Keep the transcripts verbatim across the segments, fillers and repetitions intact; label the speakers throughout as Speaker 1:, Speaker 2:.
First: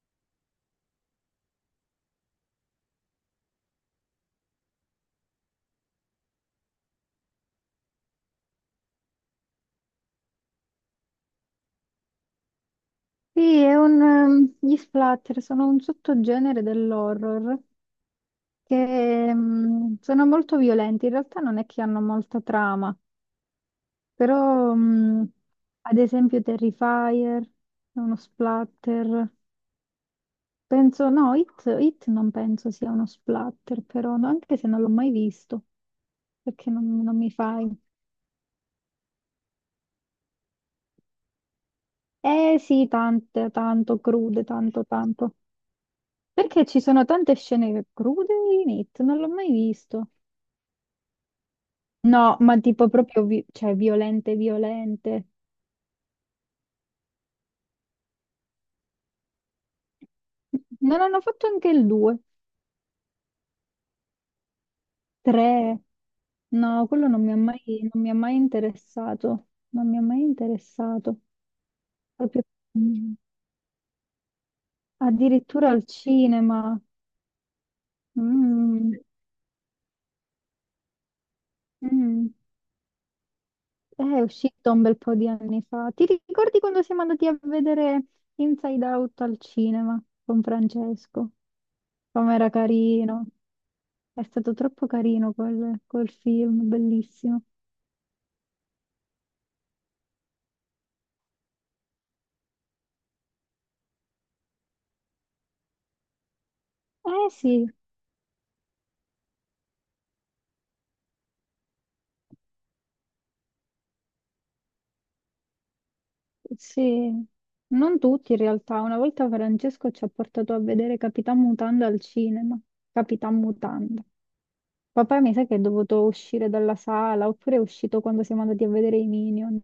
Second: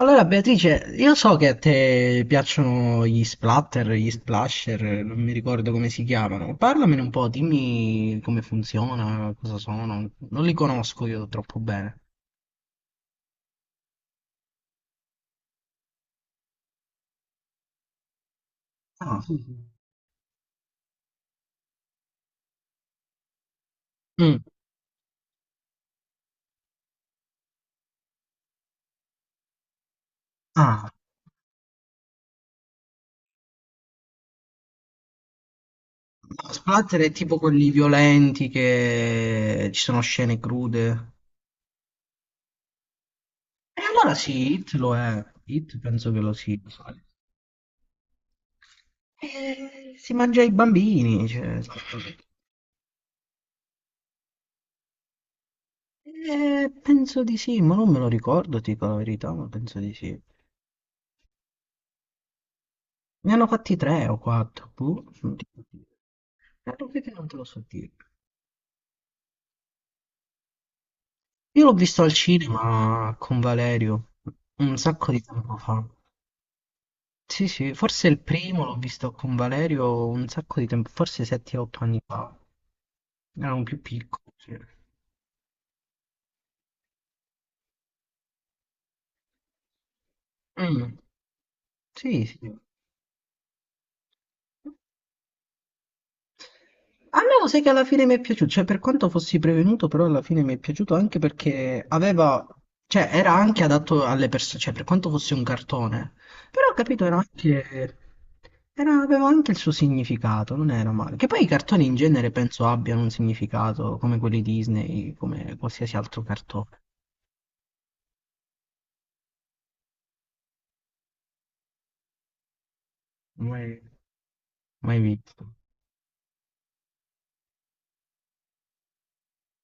Speaker 1: Allora Beatrice, io so che a te piacciono gli splatter, gli splasher, non mi ricordo come si chiamano. Parlamene un po', dimmi come funziona, cosa sono. Non li conosco io troppo bene.
Speaker 2: Sì, è un, ehm, gli splatter sono un sottogenere dell'horror
Speaker 1: Ah,
Speaker 2: che
Speaker 1: sì, sì.
Speaker 2: ehm, sono molto violenti. In realtà non è che hanno molta trama,
Speaker 1: Mm.
Speaker 2: però mh, ad esempio Terrifier è uno splatter.
Speaker 1: Ah,
Speaker 2: Penso, no, It, It non penso sia uno splatter, però no, anche se non l'ho mai visto,
Speaker 1: no,
Speaker 2: perché
Speaker 1: splatter
Speaker 2: non,
Speaker 1: è
Speaker 2: non mi
Speaker 1: tipo
Speaker 2: fai.
Speaker 1: quelli violenti che ci sono scene crude.
Speaker 2: Eh sì, tante,
Speaker 1: E
Speaker 2: tanto
Speaker 1: allora
Speaker 2: crude,
Speaker 1: sì, Hit
Speaker 2: tanto,
Speaker 1: lo è.
Speaker 2: tanto.
Speaker 1: Hit penso che lo sia.
Speaker 2: Perché ci sono tante scene crude in It, non l'ho mai
Speaker 1: Eh,
Speaker 2: visto.
Speaker 1: si mangia i bambini, cioè.
Speaker 2: No, ma tipo proprio, vi- cioè, violente, violente.
Speaker 1: Eh, penso di sì, ma non me lo ricordo, ti dico la verità, ma penso di sì.
Speaker 2: Non hanno fatto anche il due,
Speaker 1: Ne hanno fatti tre o quattro, boh, non ti so
Speaker 2: tre.
Speaker 1: dire.
Speaker 2: No,
Speaker 1: Ecco
Speaker 2: quello
Speaker 1: perché
Speaker 2: non
Speaker 1: non
Speaker 2: mi
Speaker 1: te
Speaker 2: ha
Speaker 1: lo
Speaker 2: mai,
Speaker 1: so dire.
Speaker 2: non mi ha mai interessato. Non mi ha mai interessato.
Speaker 1: Io l'ho visto al
Speaker 2: Proprio- Mm.
Speaker 1: cinema con Valerio un sacco di tempo
Speaker 2: Addirittura
Speaker 1: fa.
Speaker 2: al cinema.
Speaker 1: Sì, sì, forse il primo l'ho
Speaker 2: Mm.
Speaker 1: visto con Valerio un sacco di tempo, forse sette otto anni
Speaker 2: Mm.
Speaker 1: fa. Ero un più
Speaker 2: Eh, è
Speaker 1: piccolo, sì.
Speaker 2: uscito un bel po' di anni fa. Ti ricordi quando siamo andati a vedere Inside Out al cinema con
Speaker 1: Mm,
Speaker 2: Francesco?
Speaker 1: sì,
Speaker 2: Com'era
Speaker 1: sì.
Speaker 2: carino. È stato troppo carino quel, quel film,
Speaker 1: A me
Speaker 2: bellissimo.
Speaker 1: lo sai che alla fine mi è piaciuto, cioè per quanto fossi prevenuto, però alla fine mi è piaciuto anche perché aveva, cioè era anche adatto alle persone, cioè per quanto fosse un cartone, però ho capito, era
Speaker 2: Eh sì,
Speaker 1: anche, era- aveva anche il suo significato, non era male. Che poi i cartoni in genere penso abbiano un significato, come quelli Disney, come qualsiasi altro cartone,
Speaker 2: sì, non tutti in realtà. Una volta Francesco ci ha portato a vedere Capitan Mutanda al cinema. Capitan
Speaker 1: mai,
Speaker 2: Mutanda.
Speaker 1: mai
Speaker 2: Papà mi sa
Speaker 1: visto.
Speaker 2: che è dovuto uscire dalla sala, oppure è uscito quando siamo andati a vedere i Minion.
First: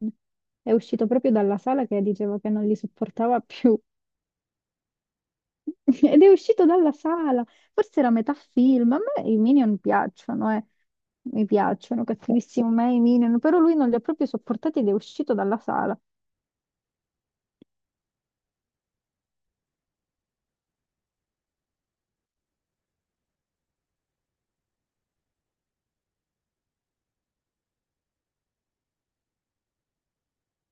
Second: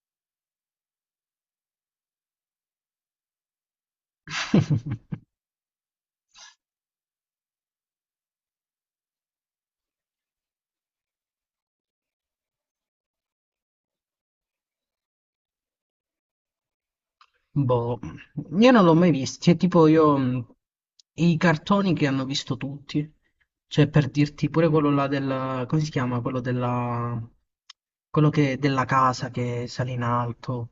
Speaker 2: È uscito proprio dalla sala che diceva che non li sopportava più. Ed è uscito dalla sala, forse era metà film. A me i Minion piacciono, eh. Mi piacciono, cattivissimo me i Minion, però lui non li ha proprio sopportati ed è uscito dalla sala.
Speaker 1: Boh, io non l'ho mai visto, cioè tipo io mh, i cartoni che hanno visto tutti, cioè per dirti pure quello là del, come si chiama? Quello della, quello che, della casa che sale in alto,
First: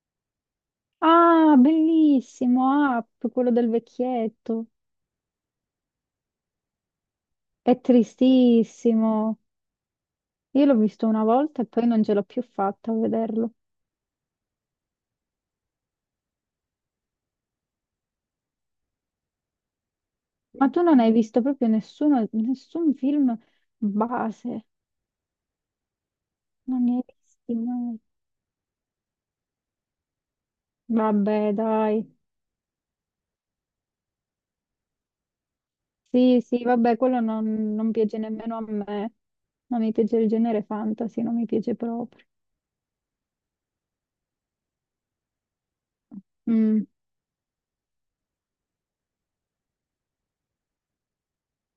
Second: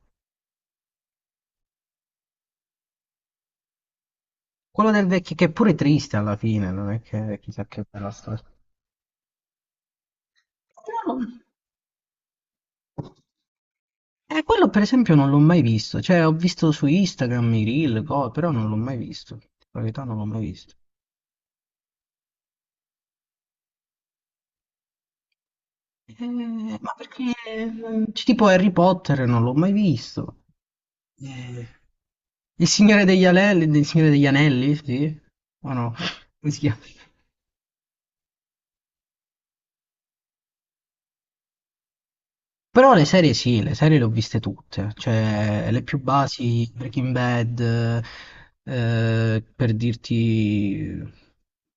Speaker 2: Ah, bellissimo, Up, quello del vecchietto.
Speaker 1: quello del vecchio che è pure triste alla fine, non è che chissà
Speaker 2: È
Speaker 1: che bella storia.
Speaker 2: tristissimo. Io l'ho visto
Speaker 1: Però-
Speaker 2: una volta e poi non ce l'ho più fatta a vederlo.
Speaker 1: Eh, quello per esempio non l'ho mai visto, cioè ho visto su Instagram i reel, co- però non l'ho mai visto, in verità non l'ho mai
Speaker 2: Ma
Speaker 1: visto.
Speaker 2: tu non hai visto proprio nessuno, nessun film base,
Speaker 1: Eh,
Speaker 2: non
Speaker 1: ma
Speaker 2: ne hai
Speaker 1: perché
Speaker 2: visti mai.
Speaker 1: eh, c- tipo Harry Potter non l'ho mai visto.
Speaker 2: Vabbè,
Speaker 1: Eh,
Speaker 2: dai.
Speaker 1: il Signore degli Anelli, il Signore degli Anelli, sì? O no?
Speaker 2: Sì,
Speaker 1: Come si
Speaker 2: sì,
Speaker 1: chiama?
Speaker 2: vabbè, quello non, non piace nemmeno a me. Non mi piace il genere fantasy, non mi piace proprio.
Speaker 1: Però le serie sì, le serie le ho viste tutte, cioè le più basi,
Speaker 2: Mm.
Speaker 1: Breaking Bad, eh, per dirti.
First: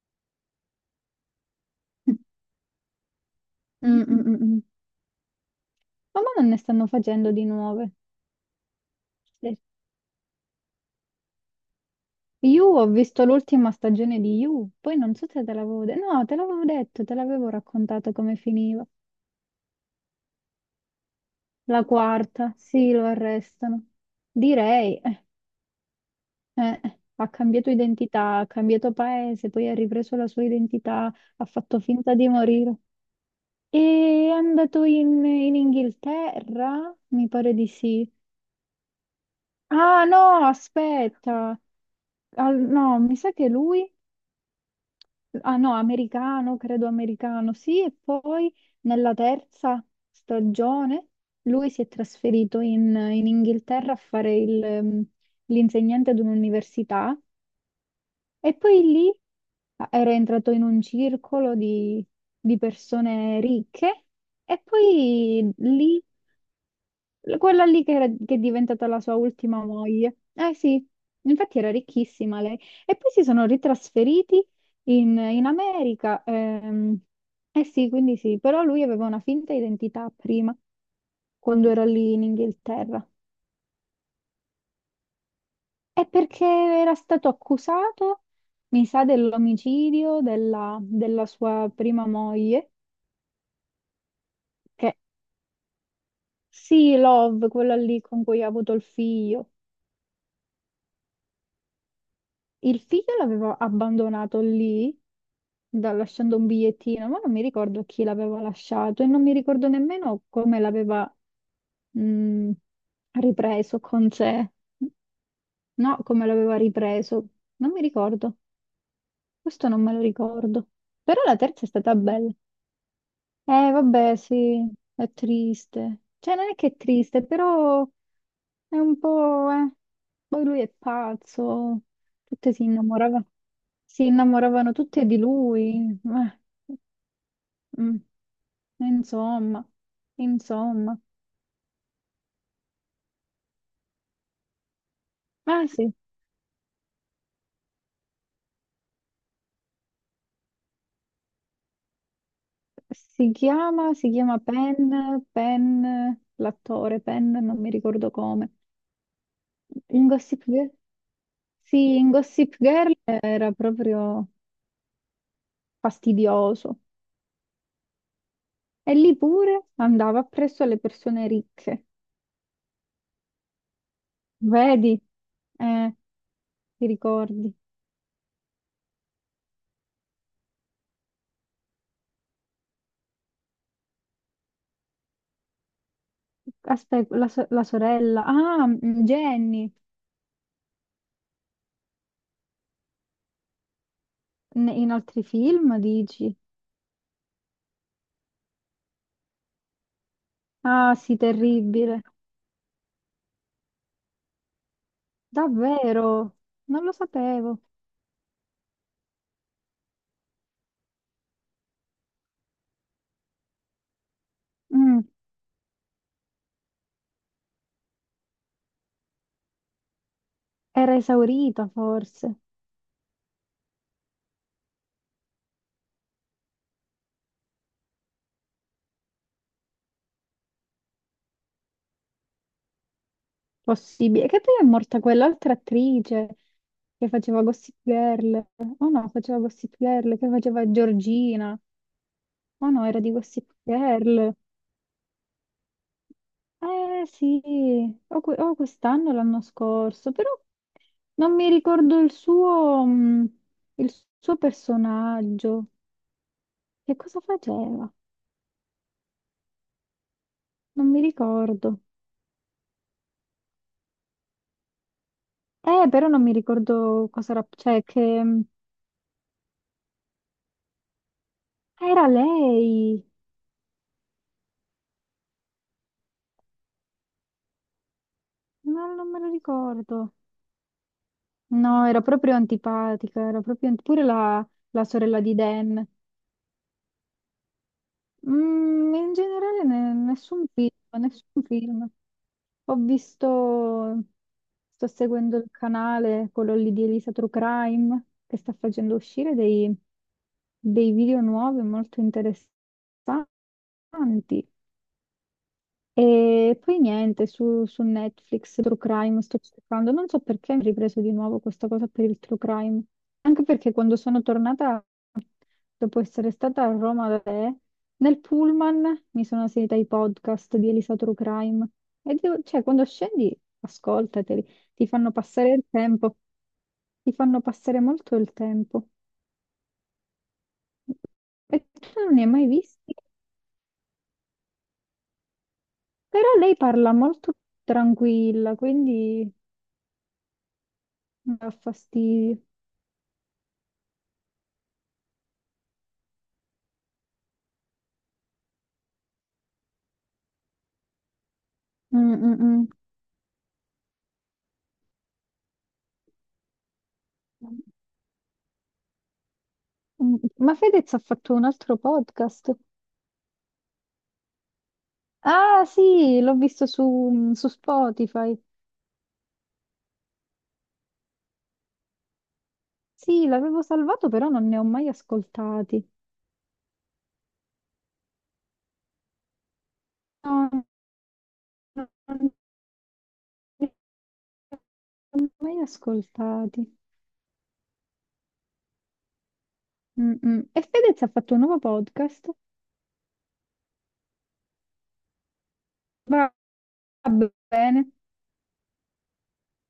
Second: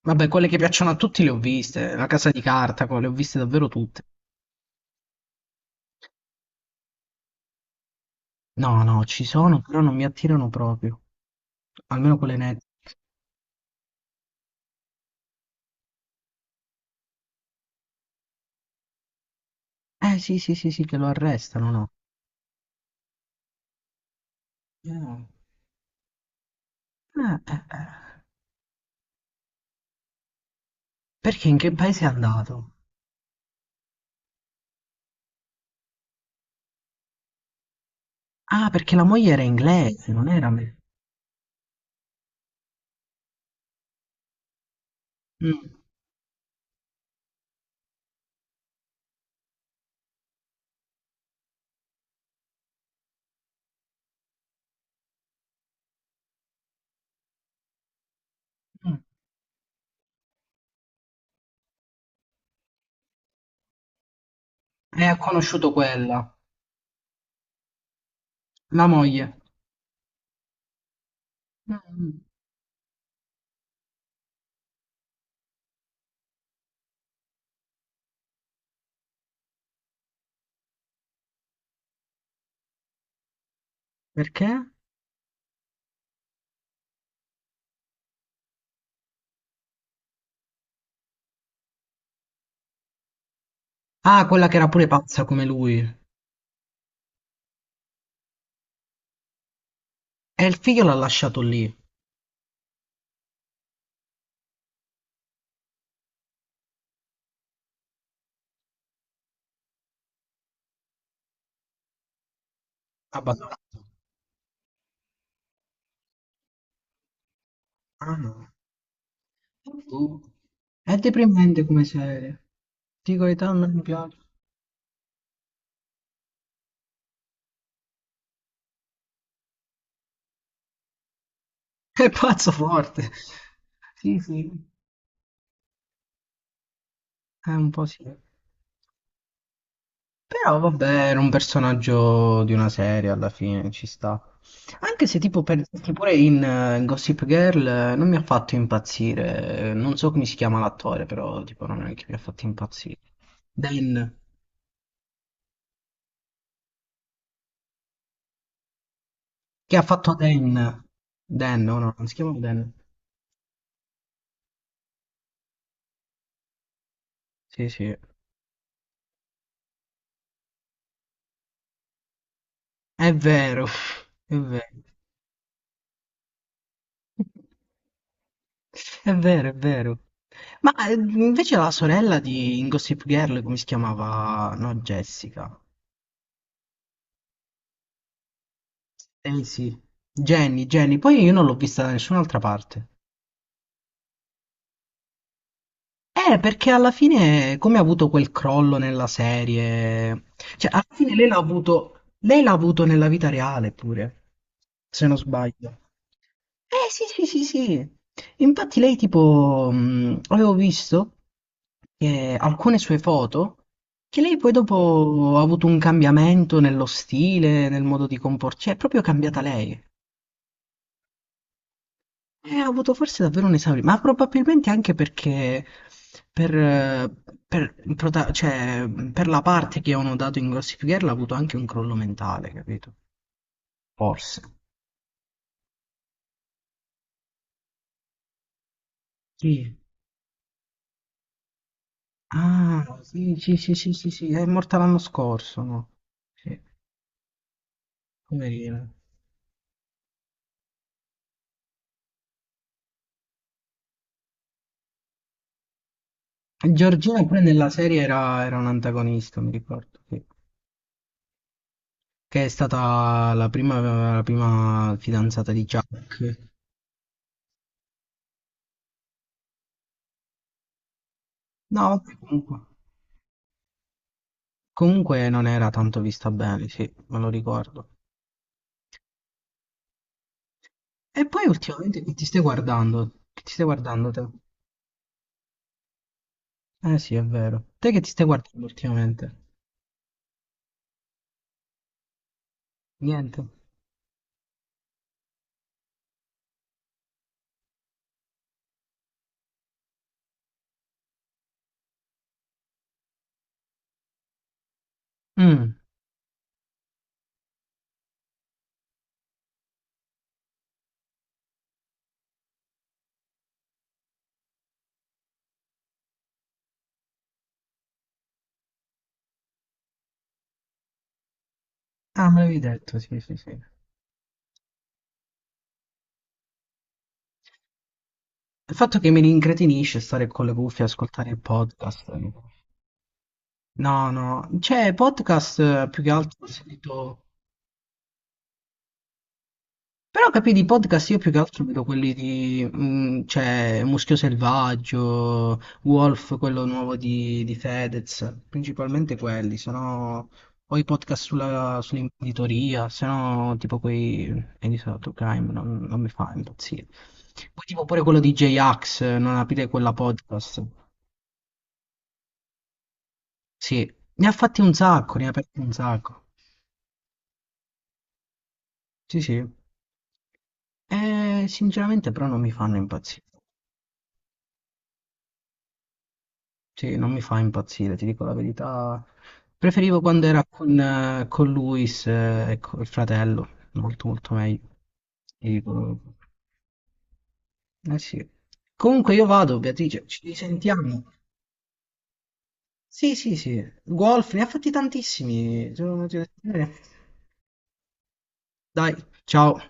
Speaker 1: Vabbè, quelle che piacciono a tutti le ho viste, La Casa di Carta, co- le ho viste davvero
Speaker 2: Mm,
Speaker 1: tutte.
Speaker 2: mm, mm, mm. Ma mo non ne stanno facendo di nuove.
Speaker 1: No, no, ci
Speaker 2: Sì.
Speaker 1: sono, però non mi attirano proprio, almeno quelle nette.
Speaker 2: Io ho visto l'ultima stagione di You, poi non so se te l'avevo detto. No, te l'avevo detto, te l'avevo raccontato come finiva.
Speaker 1: Eh sì, sì, sì, sì, che lo arrestano,
Speaker 2: La
Speaker 1: no?
Speaker 2: quarta, sì, lo arrestano. Direi,
Speaker 1: Ah,
Speaker 2: eh, eh, ha
Speaker 1: eh, eh,
Speaker 2: cambiato
Speaker 1: eh.
Speaker 2: identità, ha cambiato paese, poi ha ripreso la sua identità, ha
Speaker 1: Perché in che
Speaker 2: fatto
Speaker 1: paese è
Speaker 2: finta di
Speaker 1: andato?
Speaker 2: morire. E è andato in, in Inghilterra? Mi pare di sì.
Speaker 1: Ah, perché la moglie era
Speaker 2: Ah
Speaker 1: inglese, non
Speaker 2: no,
Speaker 1: era me.
Speaker 2: aspetta. Ah, no, mi sa che lui... Ah
Speaker 1: Mm,
Speaker 2: no, americano, credo americano, sì. E poi nella terza stagione lui si è trasferito in, in Inghilterra a fare il, ehm, l'insegnante ad un'università e poi
Speaker 1: mm.
Speaker 2: lì ah, era entrato in un circolo di, di persone ricche e
Speaker 1: E ha
Speaker 2: poi
Speaker 1: conosciuto
Speaker 2: lì...
Speaker 1: quella,
Speaker 2: Quella lì che, era- che è diventata
Speaker 1: la
Speaker 2: la sua
Speaker 1: moglie.
Speaker 2: ultima moglie. Eh sì, infatti era
Speaker 1: Mm, mm.
Speaker 2: ricchissima lei. E poi si sono ritrasferiti in, in America. Ehm, eh sì, quindi sì, però lui aveva una finta identità prima, quando era lì in Inghilterra.
Speaker 1: Perché?
Speaker 2: È perché era stato accusato, mi sa, dell'omicidio della, della sua prima moglie,
Speaker 1: Ah, quella che era pure
Speaker 2: che
Speaker 1: pazza come lui.
Speaker 2: sì, Love, quella lì con cui ha avuto il figlio.
Speaker 1: E il figlio l'ha lasciato lì,
Speaker 2: Il figlio l'avevo abbandonato lì, da- lasciando un bigliettino, ma non mi ricordo chi l'aveva lasciato e non mi ricordo nemmeno come l'aveva mh, ripreso
Speaker 1: abbandonato.
Speaker 2: con sé. No, come l'aveva ripreso, non mi
Speaker 1: Ah
Speaker 2: ricordo.
Speaker 1: no.
Speaker 2: Questo non me lo
Speaker 1: Boh.
Speaker 2: ricordo.
Speaker 1: È
Speaker 2: Però la terza
Speaker 1: deprimente
Speaker 2: è
Speaker 1: come
Speaker 2: stata bella.
Speaker 1: serie. Dico, età non
Speaker 2: Eh,
Speaker 1: mi
Speaker 2: vabbè,
Speaker 1: piace.
Speaker 2: sì, è triste. Cioè, non è che è triste, però è un po', eh. Poi lui è pazzo,
Speaker 1: È pazzo
Speaker 2: tutte si
Speaker 1: forte.
Speaker 2: innamoravano, si
Speaker 1: Sì, sì,
Speaker 2: innamoravano tutte di lui. Eh,
Speaker 1: è un po'
Speaker 2: mm,
Speaker 1: sì.
Speaker 2: Insomma,
Speaker 1: Però
Speaker 2: insomma.
Speaker 1: vabbè, era un personaggio di una serie alla fine, ci sta. Anche se tipo per
Speaker 2: Ah sì,
Speaker 1: che pure in eh, Gossip Girl eh, non mi ha fatto impazzire, eh, non so come si chiama l'attore, però tipo non è che mi ha fatto impazzire.
Speaker 2: si chiama, si
Speaker 1: Dan,
Speaker 2: chiama Penn, Penn, l'attore Penn, non mi ricordo come.
Speaker 1: che ha
Speaker 2: In
Speaker 1: fatto
Speaker 2: Gossip
Speaker 1: Dan?
Speaker 2: Girl?
Speaker 1: Dan, no, no,
Speaker 2: Sì,
Speaker 1: non
Speaker 2: in
Speaker 1: si chiama
Speaker 2: Gossip
Speaker 1: Dan.
Speaker 2: Girl era proprio fastidioso.
Speaker 1: Sì, sì.
Speaker 2: E lì pure andava appresso alle persone ricche.
Speaker 1: È vero, è vero.
Speaker 2: Vedi? Eh, ti ricordi?
Speaker 1: È vero, è vero. Ma eh, invece la sorella di in Gossip Girl, come si chiamava? No, Jessica.
Speaker 2: Aspetta, la, so- la sorella. Ah, mm,
Speaker 1: Eh
Speaker 2: Jenny.
Speaker 1: sì, Jenny, Jenny, poi io non l'ho vista da nessun'altra parte.
Speaker 2: N- In altri film, dici?
Speaker 1: Eh, perché alla fine, come ha avuto quel crollo nella serie, cioè alla
Speaker 2: Ah,
Speaker 1: fine
Speaker 2: sì,
Speaker 1: lei l'ha
Speaker 2: terribile.
Speaker 1: avuto, lei l'ha avuto nella vita reale pure, se non sbaglio.
Speaker 2: Davvero? Non
Speaker 1: Eh
Speaker 2: lo
Speaker 1: sì, sì, sì,
Speaker 2: sapevo.
Speaker 1: sì. Infatti lei tipo, mh, avevo visto che alcune sue foto, che lei poi
Speaker 2: Mm.
Speaker 1: dopo ha avuto un cambiamento nello stile, nel modo di comportarsi, cioè è proprio cambiata lei.
Speaker 2: Era esaurita, forse.
Speaker 1: Eh, ho avuto forse davvero un esame, ma probabilmente anche perché per, eh, per il prota- cioè, per la parte che avevano dato in Gossip Girl ha avuto anche un crollo mentale, capito?
Speaker 2: Possibile.
Speaker 1: Forse.
Speaker 2: Che poi è morta quell'altra attrice che faceva Gossip Girl. Oh no, faceva Gossip
Speaker 1: Sì.
Speaker 2: Girl, che faceva Georgina. Oh no,
Speaker 1: Ah,
Speaker 2: era di
Speaker 1: sì,
Speaker 2: Gossip
Speaker 1: sì, sì, sì, sì, sì,
Speaker 2: Girl.
Speaker 1: è morta l'anno scorso, no? Sì,
Speaker 2: Eh sì, o, que- o
Speaker 1: poverina.
Speaker 2: quest'anno o l'anno scorso, però non mi ricordo il suo, mh, il suo personaggio. Che cosa
Speaker 1: Giorgina pure nella
Speaker 2: faceva?
Speaker 1: serie era, era un antagonista, mi ricordo, sì.
Speaker 2: Non mi ricordo.
Speaker 1: Che è stata la prima, la prima fidanzata di
Speaker 2: Eh, però non mi
Speaker 1: Jack.
Speaker 2: ricordo cosa era, cioè che mh,
Speaker 1: No,
Speaker 2: ah, era
Speaker 1: vabbè, comunque.
Speaker 2: lei.
Speaker 1: Comunque non era tanto vista bene, sì, me lo ricordo.
Speaker 2: No, non me lo ricordo.
Speaker 1: E poi
Speaker 2: No, era
Speaker 1: ultimamente che ti
Speaker 2: proprio
Speaker 1: stai guardando?
Speaker 2: antipatica, era
Speaker 1: Che ti stai
Speaker 2: proprio ant- pure
Speaker 1: guardando te?
Speaker 2: la, la sorella di Dan.
Speaker 1: Eh sì, è vero. Te che ti stai guardando
Speaker 2: Mm, in
Speaker 1: ultimamente?
Speaker 2: generale ne- nessun film, nessun film. Ho
Speaker 1: Niente.
Speaker 2: visto, sto seguendo il canale, quello lì di Elisa True Crime, che sta facendo uscire dei, dei video nuovi molto interessanti.
Speaker 1: Mm.
Speaker 2: E poi niente, su, su Netflix, True Crime, sto cercando. Non so perché mi ho ripreso di nuovo questa cosa per il True Crime. Anche perché quando sono tornata dopo essere stata a Roma da te, nel pullman mi sono seguita i podcast di Elisa True Crime e
Speaker 1: Ah, me
Speaker 2: devo-
Speaker 1: l'avevi
Speaker 2: cioè, quando
Speaker 1: detto, sì, sì,
Speaker 2: scendi,
Speaker 1: sì. Il
Speaker 2: ascoltateli, ti fanno passare il tempo, ti fanno passare molto il tempo.
Speaker 1: fatto che mi rincretinisce stare con le cuffie e ascoltare il
Speaker 2: E tu
Speaker 1: podcast.
Speaker 2: non ne hai
Speaker 1: eh.
Speaker 2: mai visti,
Speaker 1: No, no, cioè podcast eh, più che
Speaker 2: però
Speaker 1: altro ho
Speaker 2: lei parla
Speaker 1: sentito.
Speaker 2: molto tranquilla, quindi
Speaker 1: Però capì di podcast io più
Speaker 2: mi
Speaker 1: che
Speaker 2: dà
Speaker 1: altro vedo quelli
Speaker 2: fastidio.
Speaker 1: di, mm, cioè, Muschio Selvaggio, Wolf, quello nuovo di, di, Fedez, principalmente quelli, sono o i podcast sulla,
Speaker 2: Mm, mm, mm.
Speaker 1: sull'imprenditoria, se no tipo quei Edison to Crime non, non mi fa impazzire. Poi tipo pure quello di J-Ax, non aprire quella
Speaker 2: Mm. Ma
Speaker 1: podcast.
Speaker 2: Fedez ha fatto un altro podcast.
Speaker 1: Sì, ne ha fatti un sacco, ne ha aperti
Speaker 2: Ah
Speaker 1: un
Speaker 2: sì,
Speaker 1: sacco.
Speaker 2: l'ho visto su, mm, su Spotify.
Speaker 1: Sì, sì. Eh, sinceramente però non mi fanno impazzire.
Speaker 2: Sì, l'avevo salvato, però non ne ho mai ascoltati.
Speaker 1: Sì, non mi fa impazzire, ti dico la verità. Preferivo quando era
Speaker 2: No,
Speaker 1: con, eh, con Luis,
Speaker 2: non
Speaker 1: eh, ecco, il fratello,
Speaker 2: ne
Speaker 1: molto molto meglio.
Speaker 2: ho
Speaker 1: Ti
Speaker 2: mai
Speaker 1: dico-
Speaker 2: ascoltati.
Speaker 1: Eh sì. Comunque io vado, Beatrice,
Speaker 2: Mm,
Speaker 1: ci
Speaker 2: mm. E Fedez
Speaker 1: risentiamo.
Speaker 2: ha fatto un nuovo podcast.
Speaker 1: Sì, sì, sì. Golf, ne ha fatti tantissimi. sono-
Speaker 2: Va bene.
Speaker 1: Dai, ciao.